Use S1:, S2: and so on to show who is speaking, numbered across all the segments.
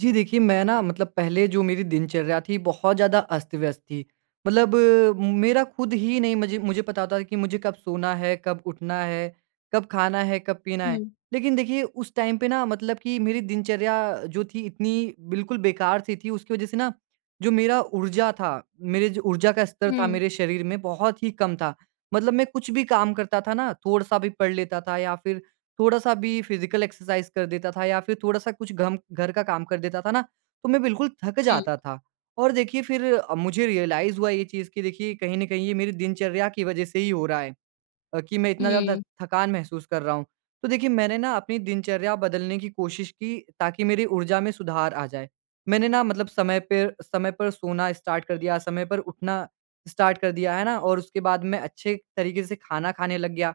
S1: जी देखिए, मैं ना मतलब पहले जो मेरी दिनचर्या थी, बहुत ज़्यादा अस्त-व्यस्त थी। मतलब मेरा खुद ही नहीं मुझे मुझे पता होता था कि मुझे कब सोना है, कब उठना है, कब खाना है, कब पीना है।
S2: हुँ।
S1: लेकिन देखिए, उस टाइम पे ना मतलब कि मेरी दिनचर्या जो थी, इतनी बिल्कुल बेकार-सी थी। उसकी वजह से ना जो मेरा ऊर्जा था, मेरे जो ऊर्जा का स्तर था
S2: हुँ।
S1: मेरे शरीर में, बहुत ही कम था। मतलब मैं कुछ भी काम करता था ना, थोड़ा-सा भी पढ़ लेता था या फिर थोड़ा-सा भी फिज़िकल एक्सरसाइज़ कर देता था या फिर थोड़ा-सा कुछ घम घर का काम कर देता था ना, तो मैं बिल्कुल थक
S2: हुँ।
S1: जाता था। और देखिए, फिर अ, मुझे रियलाइज़ हुआ ये चीज़ कि देखिए, कहीं न कहीं ये मेरी दिनचर्या की वजह से ही हो रहा है अ, कि मैं इतना ज़्यादा
S2: हुँ।
S1: थकान महसूस कर रहा हूँ। तो देखिए, मैंने ना अपनी दिनचर्या बदलने की कोशिश की ताकि मेरे ऊर्जा में सुधार आ जाए। मैंने ना मतलब समय पेर समय पर सोना स्टार्ट कर दिया, समय पर उठना स्टार्ट कर दिया, है ना? और उसके बाद मैं अच्छे तरीके से खाना खाने लग गया।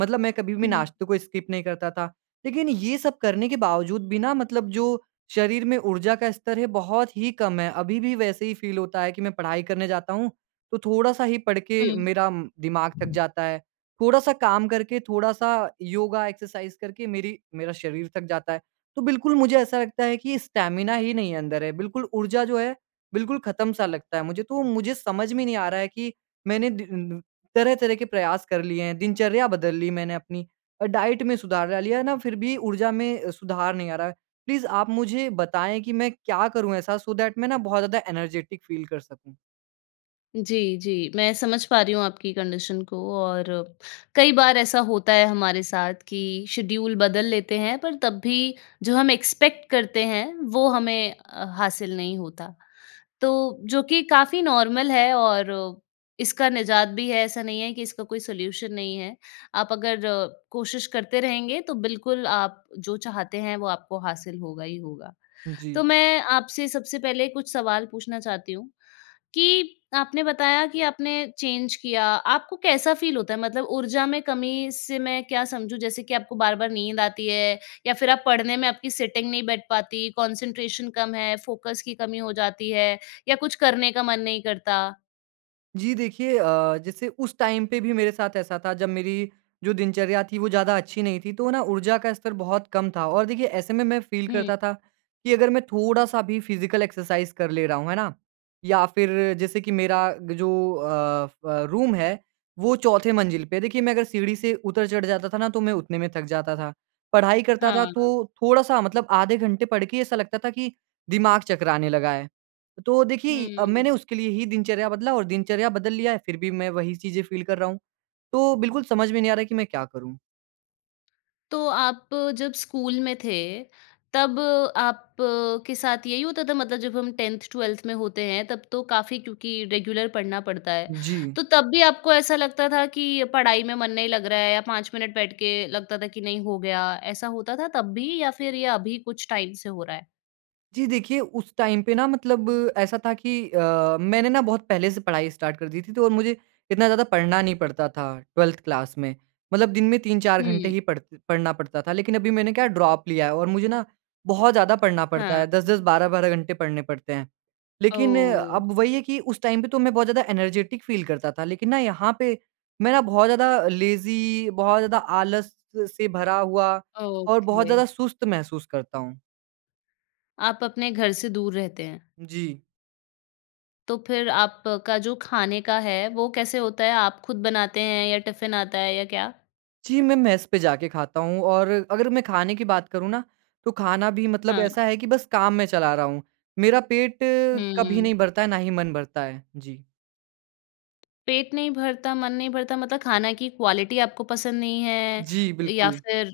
S1: मतलब मैं कभी भी
S2: हुँ।
S1: नाश्ते को स्किप नहीं करता था, लेकिन ये सब करने के बावजूद भी ना मतलब जो शरीर में ऊर्जा का स्तर है, बहुत ही कम है। अभी भी वैसे ही फ़ील होता है कि मैं पढ़ाई करने जाता हूँ, तो थोड़ा-सा ही पढ़ के
S2: हुँ।
S1: मेरा दिमाग थक जाता है। थोड़ा-सा काम करके, थोड़ा-सा योगा एक्सरसाइज़ करके मेरी मेरा शरीर थक जाता है। तो बिल्कुल मुझे ऐसा लगता है कि स्टैमिना ही नहीं अंदर है। बिल्कुल ऊर्जा जो है, बिल्कुल खत्म-सा लगता है मुझे। तो मुझे समझ में नहीं आ रहा है कि मैंने डी तरह-तरह के प्रयास कर लिए हैं। दिनचर्या बदल ली मैंने अपनी और डाइट में सुधार ला लिया, है ना? फिर भी ऊर्जा में अ, सुधार नहीं आ रहा है। प्लीज़ आप मुझे बताएँ कि मैं क्या करूँ ऐसा सो दैट मैं ना बहुत ज़्यादा एनर्जेटिक फ़ील कर सकूँ?
S2: जी, जी। मैं समझ पा रही हूँ आपकी कंडीशन को और कई बार ऐसा होता है हमारे साथ कि शेड्यूल बदल लेते हैं पर तब भी जो हम एक्सपेक्ट करते हैं वो हमें अ, हासिल नहीं होता। तो जो कि काफ़ी नॉर्मल है और इसका निजात भी है, ऐसा नहीं है कि इसका कोई सॉल्यूशन नहीं है। आप अगर अ, कोशिश करते रहेंगे तो बिल्कुल आप जो चाहते हैं वो आपको हासिल होगा ही होगा।
S1: जी।
S2: तो मैं आपसे सबसे पहले कुछ सवाल पूछना चाहती हूँ। कि आपने बताया कि आपने चेंज किया, आपको कैसा फ़ील होता है? मतलब ऊर्जा में कमी से मैं क्या समझूँ? जैसे कि आपको बार-बार नींद आती है? या फिर आप पढ़ने में आपकी सिटिंग नहीं बैठ पाती? कॉन्सन्ट्रेशन कम है? फोकस की कमी हो जाती है? या कुछ करने का मन नहीं करता?
S1: जी देखिए अ, जैसे उस टाइम पे भी मेरे साथ ऐसा था जब मेरी जो दिनचर्या थी वो ज़्यादा अच्छी नहीं थी। तो ना ऊर्जा का स्तर बहुत कम था। और देखिए ऐसे में मैं फ़ील
S2: हुँ।
S1: करता था कि अगर मैं थोड़ा-सा भी फिज़िकल एक्सरसाइज कर ले रहा हूँ, है ना? या फिर जैसे कि मेरा ग जो अ, फ़ रूम है वो चौथे मंजिल पे है। देखिए मैं अगर सीढ़ी से उतर-चढ़ जाता था ना तो मैं उतने में थक जाता था। पढ़ाई करता
S2: हाँ,
S1: था तो
S2: हाँ।
S1: थोड़ा-सा मतलब आधे घंटे पढ़ के ऐसा लगता था कि दिमाग चकराने लगा है। तो देखिए
S2: हुँ।
S1: मैंने उसके लिए ही दिनचर्या बदला और दिनचर्या बदल लिया है फिर भी मैं वही चीज़ें फ़ील कर रहा हूँ। तो बिल्कुल समझ में नहीं आ रहा कि मैं क्या करूँ?
S2: तो आप जब स्कूल में थे, तब आपके साथ यही होता था मतलब जब हम 10th-12th में होते हैं, तब तो काफ़ी क्योंकि रेगुलर पढ़ना पड़ता है।
S1: जी।
S2: तो तब भी आपको ऐसा लगता था कि पढ़ाई में मन नहीं लग रहा है या 5 मिनट बैठ के लगता था कि, "नहीं, हो गया।" ऐसा होता था तब भी या फिर ये अभी कुछ टाइम से हो रहा है?
S1: जी देखिए, उस टाइम पे ना मतलब ऐसा था कि अ, मैंने ना बहुत पहले से पढ़ाई स्टार्ट कर दी थी तो और मुझे इतना ज़्यादा पढ़ना नहीं पड़ता था 12th क्लास में। मतलब दिन में 3-4 घंटे
S2: हुँ।
S1: ही पढ़ पढ़ना पड़ता था। लेकिन अभी मैंने क्या ड्रॉप लिया है और मुझे ना बहुत ज़्यादा पढ़ना पड़ता
S2: हाँ।
S1: है। 10-10 12-12 घंटे पढ़ने पड़ते हैं। लेकिन
S2: ओह!
S1: अब वही है कि उस टाइम पे तो मैं बहुत ज़्यादा एनर्जेटिक फ़ील करता था, लेकिन ना यहाँ पे मैं ना बहुत ज़्यादा लेज़ी, बहुत ज़्यादा आलस से भरा हुआ और बहुत ज़्यादा
S2: ओके।
S1: सुस्त महसूस करता हूँ।
S2: आप अपने घर से दूर रहते हैं।
S1: जी।
S2: तो फिर आपका जो खाने का है, वो कैसे होता है? आप खुद बनाते हैं या टिफ़िन आता है या क्या?
S1: जी, मैं मेस पे जाके खाता हूँ और अगर मैं खाने की बात करूँ ना, तो खाना भी मतलब
S2: हाँ।
S1: ऐसा है कि बस काम मैं चला रहा हूँ। मेरा पेट कभी
S2: हुँ।
S1: नहीं भरता है, ना ही मन भरता है। जी।
S2: पेट नहीं भरता, मन नहीं भरता मतलब खाना की क्वालिटी आपको पसंद नहीं है
S1: जी,
S2: या
S1: बिल्कुल।
S2: फिर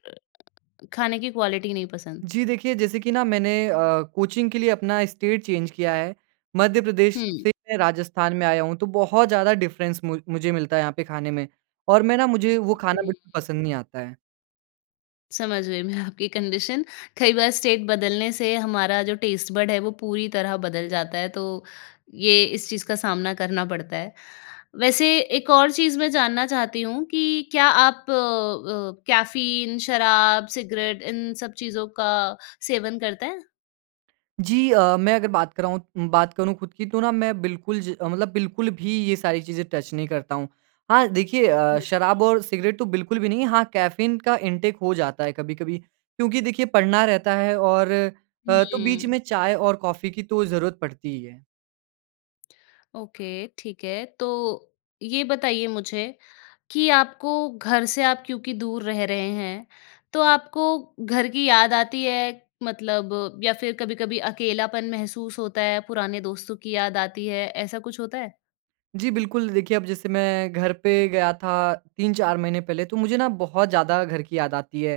S2: खाने की क्वालिटी नहीं पसंद?
S1: जी देखिए, जैसे कि ना मैंने अ, कोचिंग के लिए अपना स्टेट चेंज किया है। मध्य प्रदेश
S2: हुँ।
S1: से मैं राजस्थान में आया हूँ, तो बहुत ज़्यादा डिफ़रेंस मु मुझे मिलता है यहाँ पे खाने में और मैं ना मुझे वो खाना बिल्कुल
S2: हुँ।
S1: पसंद नहीं आता है।
S2: समझ गई मैं आपकी कंडीशन। कई बार स्टेट बदलने से हमारा जो टेस्ट बड है वो पूरी तरह बदल जाता है तो ये इस चीज़ का सामना करना पड़ता है। वैसे एक और चीज़ मैं जानना चाहती हूँ कि क्या आप अ, कैफ़ीन, शराब, सिगरेट, इन सब चीज़ों का सेवन करते हैं?
S1: जी अ, मैं अगर बात कराऊँ बात करूँ खुद की, तो ना मैं बिल्कुल ज़ मतलब बिल्कुल भी ये सारी चीज़ें टच नहीं करता हूँ। हाँ, देखिए अ,
S2: हुँ।
S1: शराब और सिगरेट तो बिल्कुल भी नहीं। हाँ, कैफ़ीन का इंटेक हो जाता है कभी-कभी। क्योंकि देखिए पढ़ना रहता है और अ, तो बीच
S2: उहुँ।
S1: में चाय और कॉफ़ी की तो ज़रूरत पड़ती ही है।
S2: ओके, ठीक है। तो ये बताइए मुझे कि आपको घर से आप क्योंकि दूर रह रहे हैं, तो आपको घर की याद आती है? मतलब या फिर कभी-कभी अकेलापन महसूस होता है, पुराने दोस्तों की याद आती है, ऐसा कुछ होता है?
S1: जी बिल्कुल। देखिए अब जैसे मैं घर पे गया था 3-4 महीने पहले, तो मुझे ना बहुत ज़्यादा घर की याद आती है।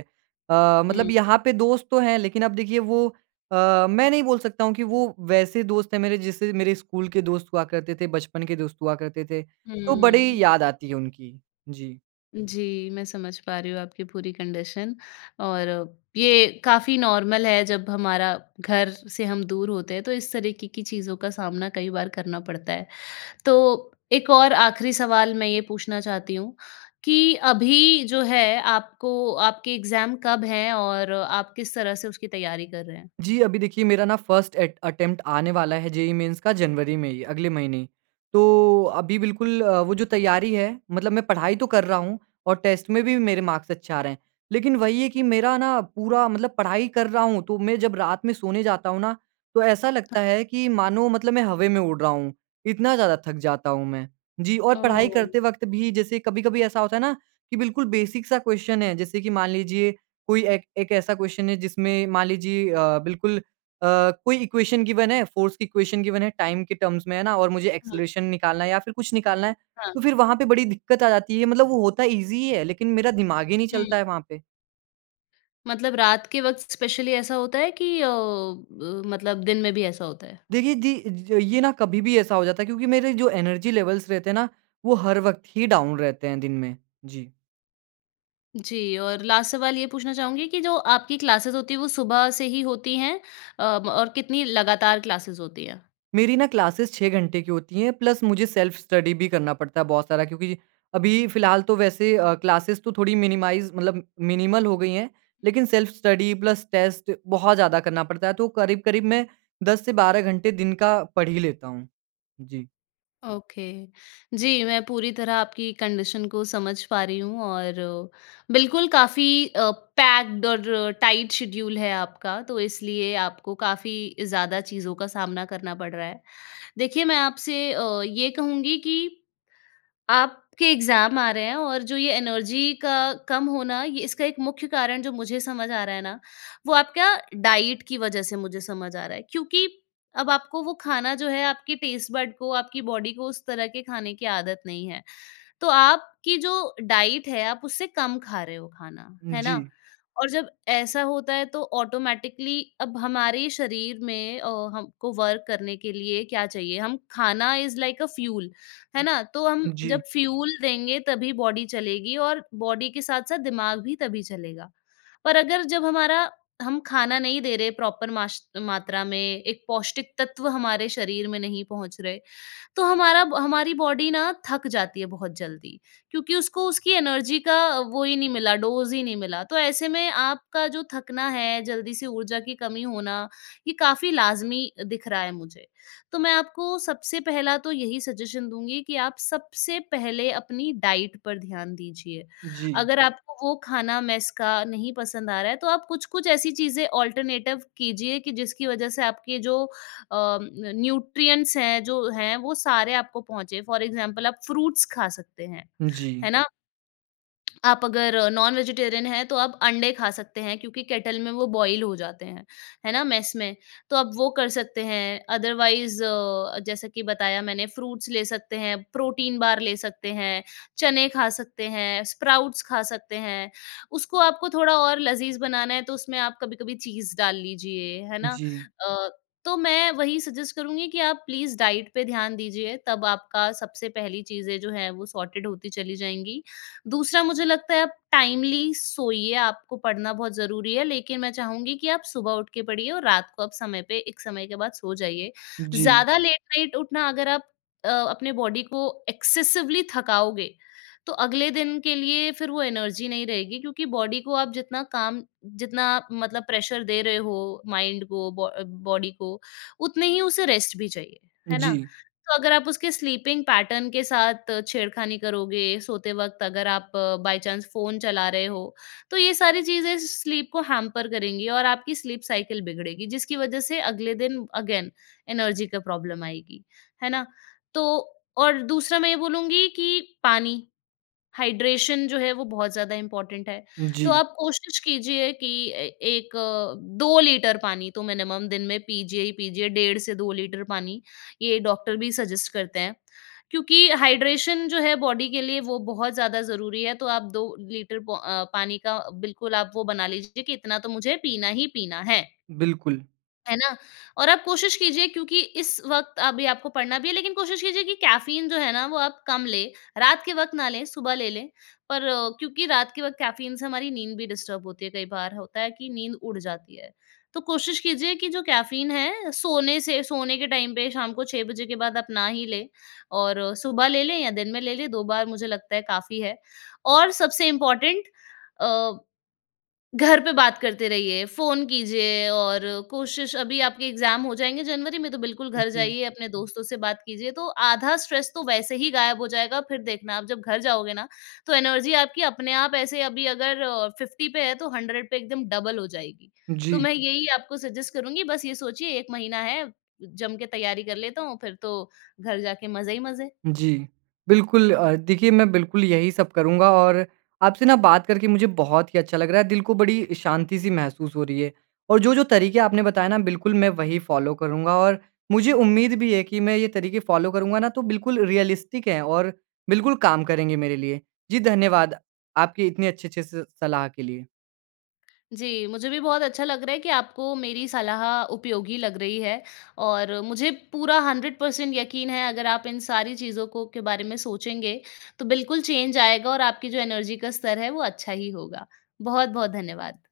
S1: अ,
S2: हुँ,
S1: मतलब यहाँ
S2: हुँ।
S1: पे दोस्त तो हैं, लेकिन अब देखिए वो अ, मैं नहीं बोल सकता हूँ कि वो वैसे दोस्त हैं मेरे जैसे मेरे स्कूल के दोस्त हुआ करते थे, बचपन के दोस्त हुआ करते थे। तो बड़ी
S2: हम्म।
S1: याद आती है उनकी। जी।
S2: जी, मैं समझ पा रही हूँ आपकी पूरी कंडीशन, और ये काफ़ी नॉर्मल है। जब हमारा घर से हम दूर होते हैं, तो इस तरीके की चीज़ों का सामना कई बार करना पड़ता है। तो एक और आख़िरी सवाल मैं ये पूछना चाहती हूँ कि अभी जो है आपको आपके एग्ज़ाम कब हैं और आप किस तरह से उसकी तैयारी कर रहे हैं?
S1: जी, अभी देखिए मेरा ना फ़र्स्ट एट अटेम्प्ट आने वाला है जेईई मेन्स का जनवरी में ही, अगले महीने ही। तो अभी बिल्कुल अ, वो जो तैयारी है मतलब मैं पढ़ाई तो कर रहा हूँ और टेस्ट में भी मेरे मार्क्स अच्छे आ रहे हैं। लेकिन वही है कि मेरा ना पूरा मतलब पढ़ाई कर रहा हूँ, तो मैं जब रात में सोने जाता हूँ ना, तो ऐसा लगता
S2: हाँ।
S1: है कि मानो मतलब मैं हवे में उड़ रहा हूँ, इतना ज़्यादा थक जाता हूँ मैं। जी, और पढ़ाई
S2: ओह!
S1: करते वक़्त भी जैसे कभी-कभी ऐसा होता है ना कि बिल्कुल बेसिक क्वेस्चन सा क्वेस्चन है। जैसे कि मान लीजिए कोई एक, एक ऐसा क्वेस्चन है जिसमें मान लीजिए अ, बिल्कुल अ, कोई इक्वेशन गिवेन है, फ़ोर्स की इक्वेशन गिवेन है, टाइम के टर्म्स में है ना, और मुझे
S2: हाँ।
S1: ऐक्सेलरेशन निकालना है या फिर कुछ निकालना है,
S2: हाँ।
S1: तो फिर वहाँ पे बड़ी दिक्कत आ जाती है। मतलब वो होता ईजी ही है, लेकिन मेरा दिमाग ही नहीं चलता
S2: हुँ।
S1: है वहाँ पे।
S2: मतलब रात के वक़्त इस्पेशली ऐसा होता है कि अ, ब मतलब दिन में भी ऐसा होता है?
S1: देखिए, जी, ज ये ना कभी भी ऐसा हो जाता है, क्योंकि मेरे जो एनर्जी लेवल्स रहते हैं ना, वो हर वक़्त ही डाउन रहते हैं दिन में। जी।
S2: जी और लास्ट सवाल ये पूछना चाहूँगी कि जो आपकी क्लासेस होती है वो सुबह से ही होती हैं? अ, म और कितनी लगातार क्लासेस होती हैं?
S1: मेरी ना क्लासेस 6 घंटे की होती हैं, प्लस मुझे सेल्फ स्टडी भी करना पड़ता है बहुत सारा। क्योंकि अभी फ़िलहाल तो वैसे अ, क्लासेस तो थोड़ी मिनिमाइज़ मतलब मिनिमल हो गई हैं। लेकिन सेल्फ स्टडी प्लस टेस्ट बहुत ज़्यादा करना पड़ता है, तो करीब-करीब मैं 10 से 12 घंटे दिन का पढ़ ही लेता हूँ। जी।
S2: ओके। जी, मैं पूरी तरह आपकी कंडीशन को समझ पा रही हूँ और बिल्कुल काफ़ी अ, पैक्ड और टाइट शेड्यूल है आपका। तो, इसलिए आपको काफ़ी ज़्यादा चीज़ों का सामना करना पड़ रहा है। देखिए, मैं आपसे अ, ये कहूँगी कि, आपके एग्ज़ाम आ रहे हैं, और जो ये एनर्जी का कम होना, ये इसका एक मुख्य कारण जो मुझे समझ आ रहा है ना, वो आपका डाइट की वजह से मुझे समझ आ रहा है। क्योंकि अब आपको वो खाना जो है, आपकी टेस्ट बड को, आपकी बॉडी को उस तरह के खाने की आदत नहीं है। तो, आपकी जो डाइट है, आप उससे कम खा रहे हो खाना, है ना?
S1: जी।
S2: और जब ऐसा होता है, तो ऑटोमैटिकली अब हमारे शरीर में अ, हमको वर्क करने के लिए क्या चाहिए? हम खाना इज़ लाइक अ फ्यूल, है ना? तो हम
S1: जी।
S2: जब फ्यूल देंगे तभी बॉडी चलेगी और बॉडी के साथ-साथ दिमाग भी तभी चलेगा। पर अगर जब हमारा हम खाना नहीं दे रहे, प्रॉपर माश मात्रा में, एक पौष्टिक तत्व हमारे शरीर में नहीं पहुँच रहे, तो हमारा ब हमारी बॉडी ना थक जाती है बहुत जल्दी, क्योंकि उसको उसकी एनर्जी का वही नहीं मिला डोज़ ही नहीं मिला। तो ऐसे में आपका जो थकना है, जल्दी से ऊर्जा की कमी होना, ये काफ़ी लाज़मी दिख रहा है मुझे। तो, मैं आपको सबसे पहला तो यही सजेशन दूँगी कि आप सबसे पहले अपनी डाइट पर ध्यान दीजिए।
S1: जी।
S2: अगर आपको वो खाना मेस का नहीं पसंद आ रहा है, तो आप कुछ-कुछ ऐसी चीज़ें अल्टरनेटिव कीजिए कि जिसकी वजह से आपके जो अ, न्यूट्रिएंट्स हैं, जो हैं, वो सारे आपको पहुँचे। फ़ॉर एग्जांपल आप फ्रूट्स खा सकते हैं,
S1: जी।
S2: है ना? आप अगर नॉन वेजिटेरियन हैं, तो आप अंडे खा सकते हैं, क्योंकि केटल में वो बॉयल हो जाते हैं, है ना? मेस में। तो आप वो कर सकते हैं। अदरवाइज अ, जैसा कि बताया मैंने फ्रूट्स ले सकते हैं, प्रोटीन बार ले सकते हैं, चने खा सकते हैं, स्प्राउट्स खा सकते हैं। उसको आपको थोड़ा और लज़ीज़ बनाना है तो उसमें आप कभी-कभी चीज़ डाल लीजिए, है ना?
S1: जी।
S2: अ, तो मैं वही सजेस्ट करूँगी कि आप प्लीज़ डाइट पे ध्यान दीजिए। तब आपका सबसे पहली चीज़ें जो हैं, वो सॉर्टेड होती चली जाएँगी। दूसरा मुझे लगता है, आप टाइमली सोइए आपको पढ़ना बहुत ज़रूरी है, लेकिन मैं चाहूँगी कि आप सुबह उठ के पढ़िए और रात को आप समय पे एक समय के बाद सो जाइए।
S1: जी।
S2: ज़्यादा लेट नाइट उठना अगर आप अ, अपने बॉडी को एक्सेसिवली थकाओगे, तो अगले दिन के लिए फिर वो एनर्जी नहीं रहेगी क्योंकि बॉडी को आप जितना काम जितना मतलब प्रेशर दे रहे हो माइंड को बॉ बॉडी को उतने ही उसे रेस्ट भी चाहिए, है ना?
S1: जी।
S2: तो अगर आप उसके स्लीपिंग पैटर्न के साथ छेड़खानी करोगे, सोते वक़्त अगर आप बाई चांस फ़ोन चला रहे हो, तो ये सारी चीज़ें स्लीप को हैंपर करेंगी और आपकी स्लीप साइकिल बिगड़ेगी, जिसकी वजह से अगले दिन अगेन एनर्जी का प्रॉब्लम आएगी, है ना? तो और दूसरा मैं ये बोलूँगी कि पानी, हाइड्रेशन जो है वो बहुत ज़्यादा इम्पोर्टेंट है। तो
S1: जी।
S2: आप कोशिश कीजिए कि 1, 2 लीटर पानी तो मिनिमम दिन में पीजिए ही पीजिए, डेढ़ से 2 लीटर पानी। ये डॉक्टर भी सजेस्ट करते हैं। क्योंकि हाइड्रेशन जो है बॉडी के लिए वो बहुत ज़्यादा ज़रूरी है तो आप 2 लीटर पो अ, पानी का बिल्कुल आप वो बना लीजिए कि इतना तो मुझे पीना ही पीना है।
S1: बिल्कुल।
S2: है ना? और आप कोशिश कीजिए क्योंकि इस वक़्त अभी आपको पढ़ना भी है लेकिन कोशिश कीजिए कि कैफ़ीन जो है ना वो आप कम लें। रात के वक़्त ना लें सुबह ले लें पर क्योंकि रात के वक़्त कैफ़ीन से हमारी नींद भी डिस्टर्ब होती है कई बार होता है कि नींद उड़ जाती है। तो कोशिश कीजिए कि जो कैफ़ीन है सोने से सोने के टाइम पे शाम को 6 बजे के बाद आप ना ही लें और सुबह ले लें या दिन में ले लें 2 बार मुझे लगता है काफ़ी है। और सबसे इम्पॉर्टेंट अ, घर पे बात करते रहिए फ़ोन कीजिए और कोशिश अभी आपके एग्ज़ाम हो जाएँगे जनवरी में तो बिल्कुल घर
S1: जी।
S2: जाइए अपने दोस्तों से बात कीजिए। तो आधा स्ट्रेस तो वैसे ही ग़ायब हो जाएगा। फ़िर देखना आप जब घर जाओगे ना तो एनर्जी आपकी अपने आप ऐसे अभी अगर अ, 50 पे है तो 100 पे एकदम डबल हो जाएगी। तो
S1: जी।
S2: मैं यही आपको सजेस्ट करूँगी बस ये सोचिए 1 महीना है जमके तैयारी कर लेता हूँ फ़िर तो घर जाके मज़े ही मज़े।
S1: जी। बिल्कुल अ, देखिए मैं बिल्कुल यही सब करूँगा और आपसे ना बात करके मुझे बहुत ही अच्छा लग रहा है दिल को बड़ी शांति सी महसूस हो रही है। और जो-जो तरीक़े आपने बताए ना बिल्कुल मैं वही फ़ॉलो करूँगा। और मुझे उम्मीद भी है कि मैं ये तरीक़े फ़ॉलो करूँगा ना तो बिल्कुल रियलिस्टिक है और बिल्कुल काम करेंगे मेरे लिए। जी धन्यवाद आपके इतने अच्छे-अच्छे स सलाह के लिए।
S2: जी। मुझे भी बहुत अच्छा लग रहा है कि आपको मेरी सलाह उपयोगी लग रही है और मुझे पूरा 100 पर्सेंट यक़ीन है अगर आप इन सारी चीज़ों को के बारे में सोचेंगे तो बिल्कुल चेंज आएगा और आपकी जो एनर्जी का स्तर है वो अच्छा ही होगा। बहुत-बहुत धन्यवाद!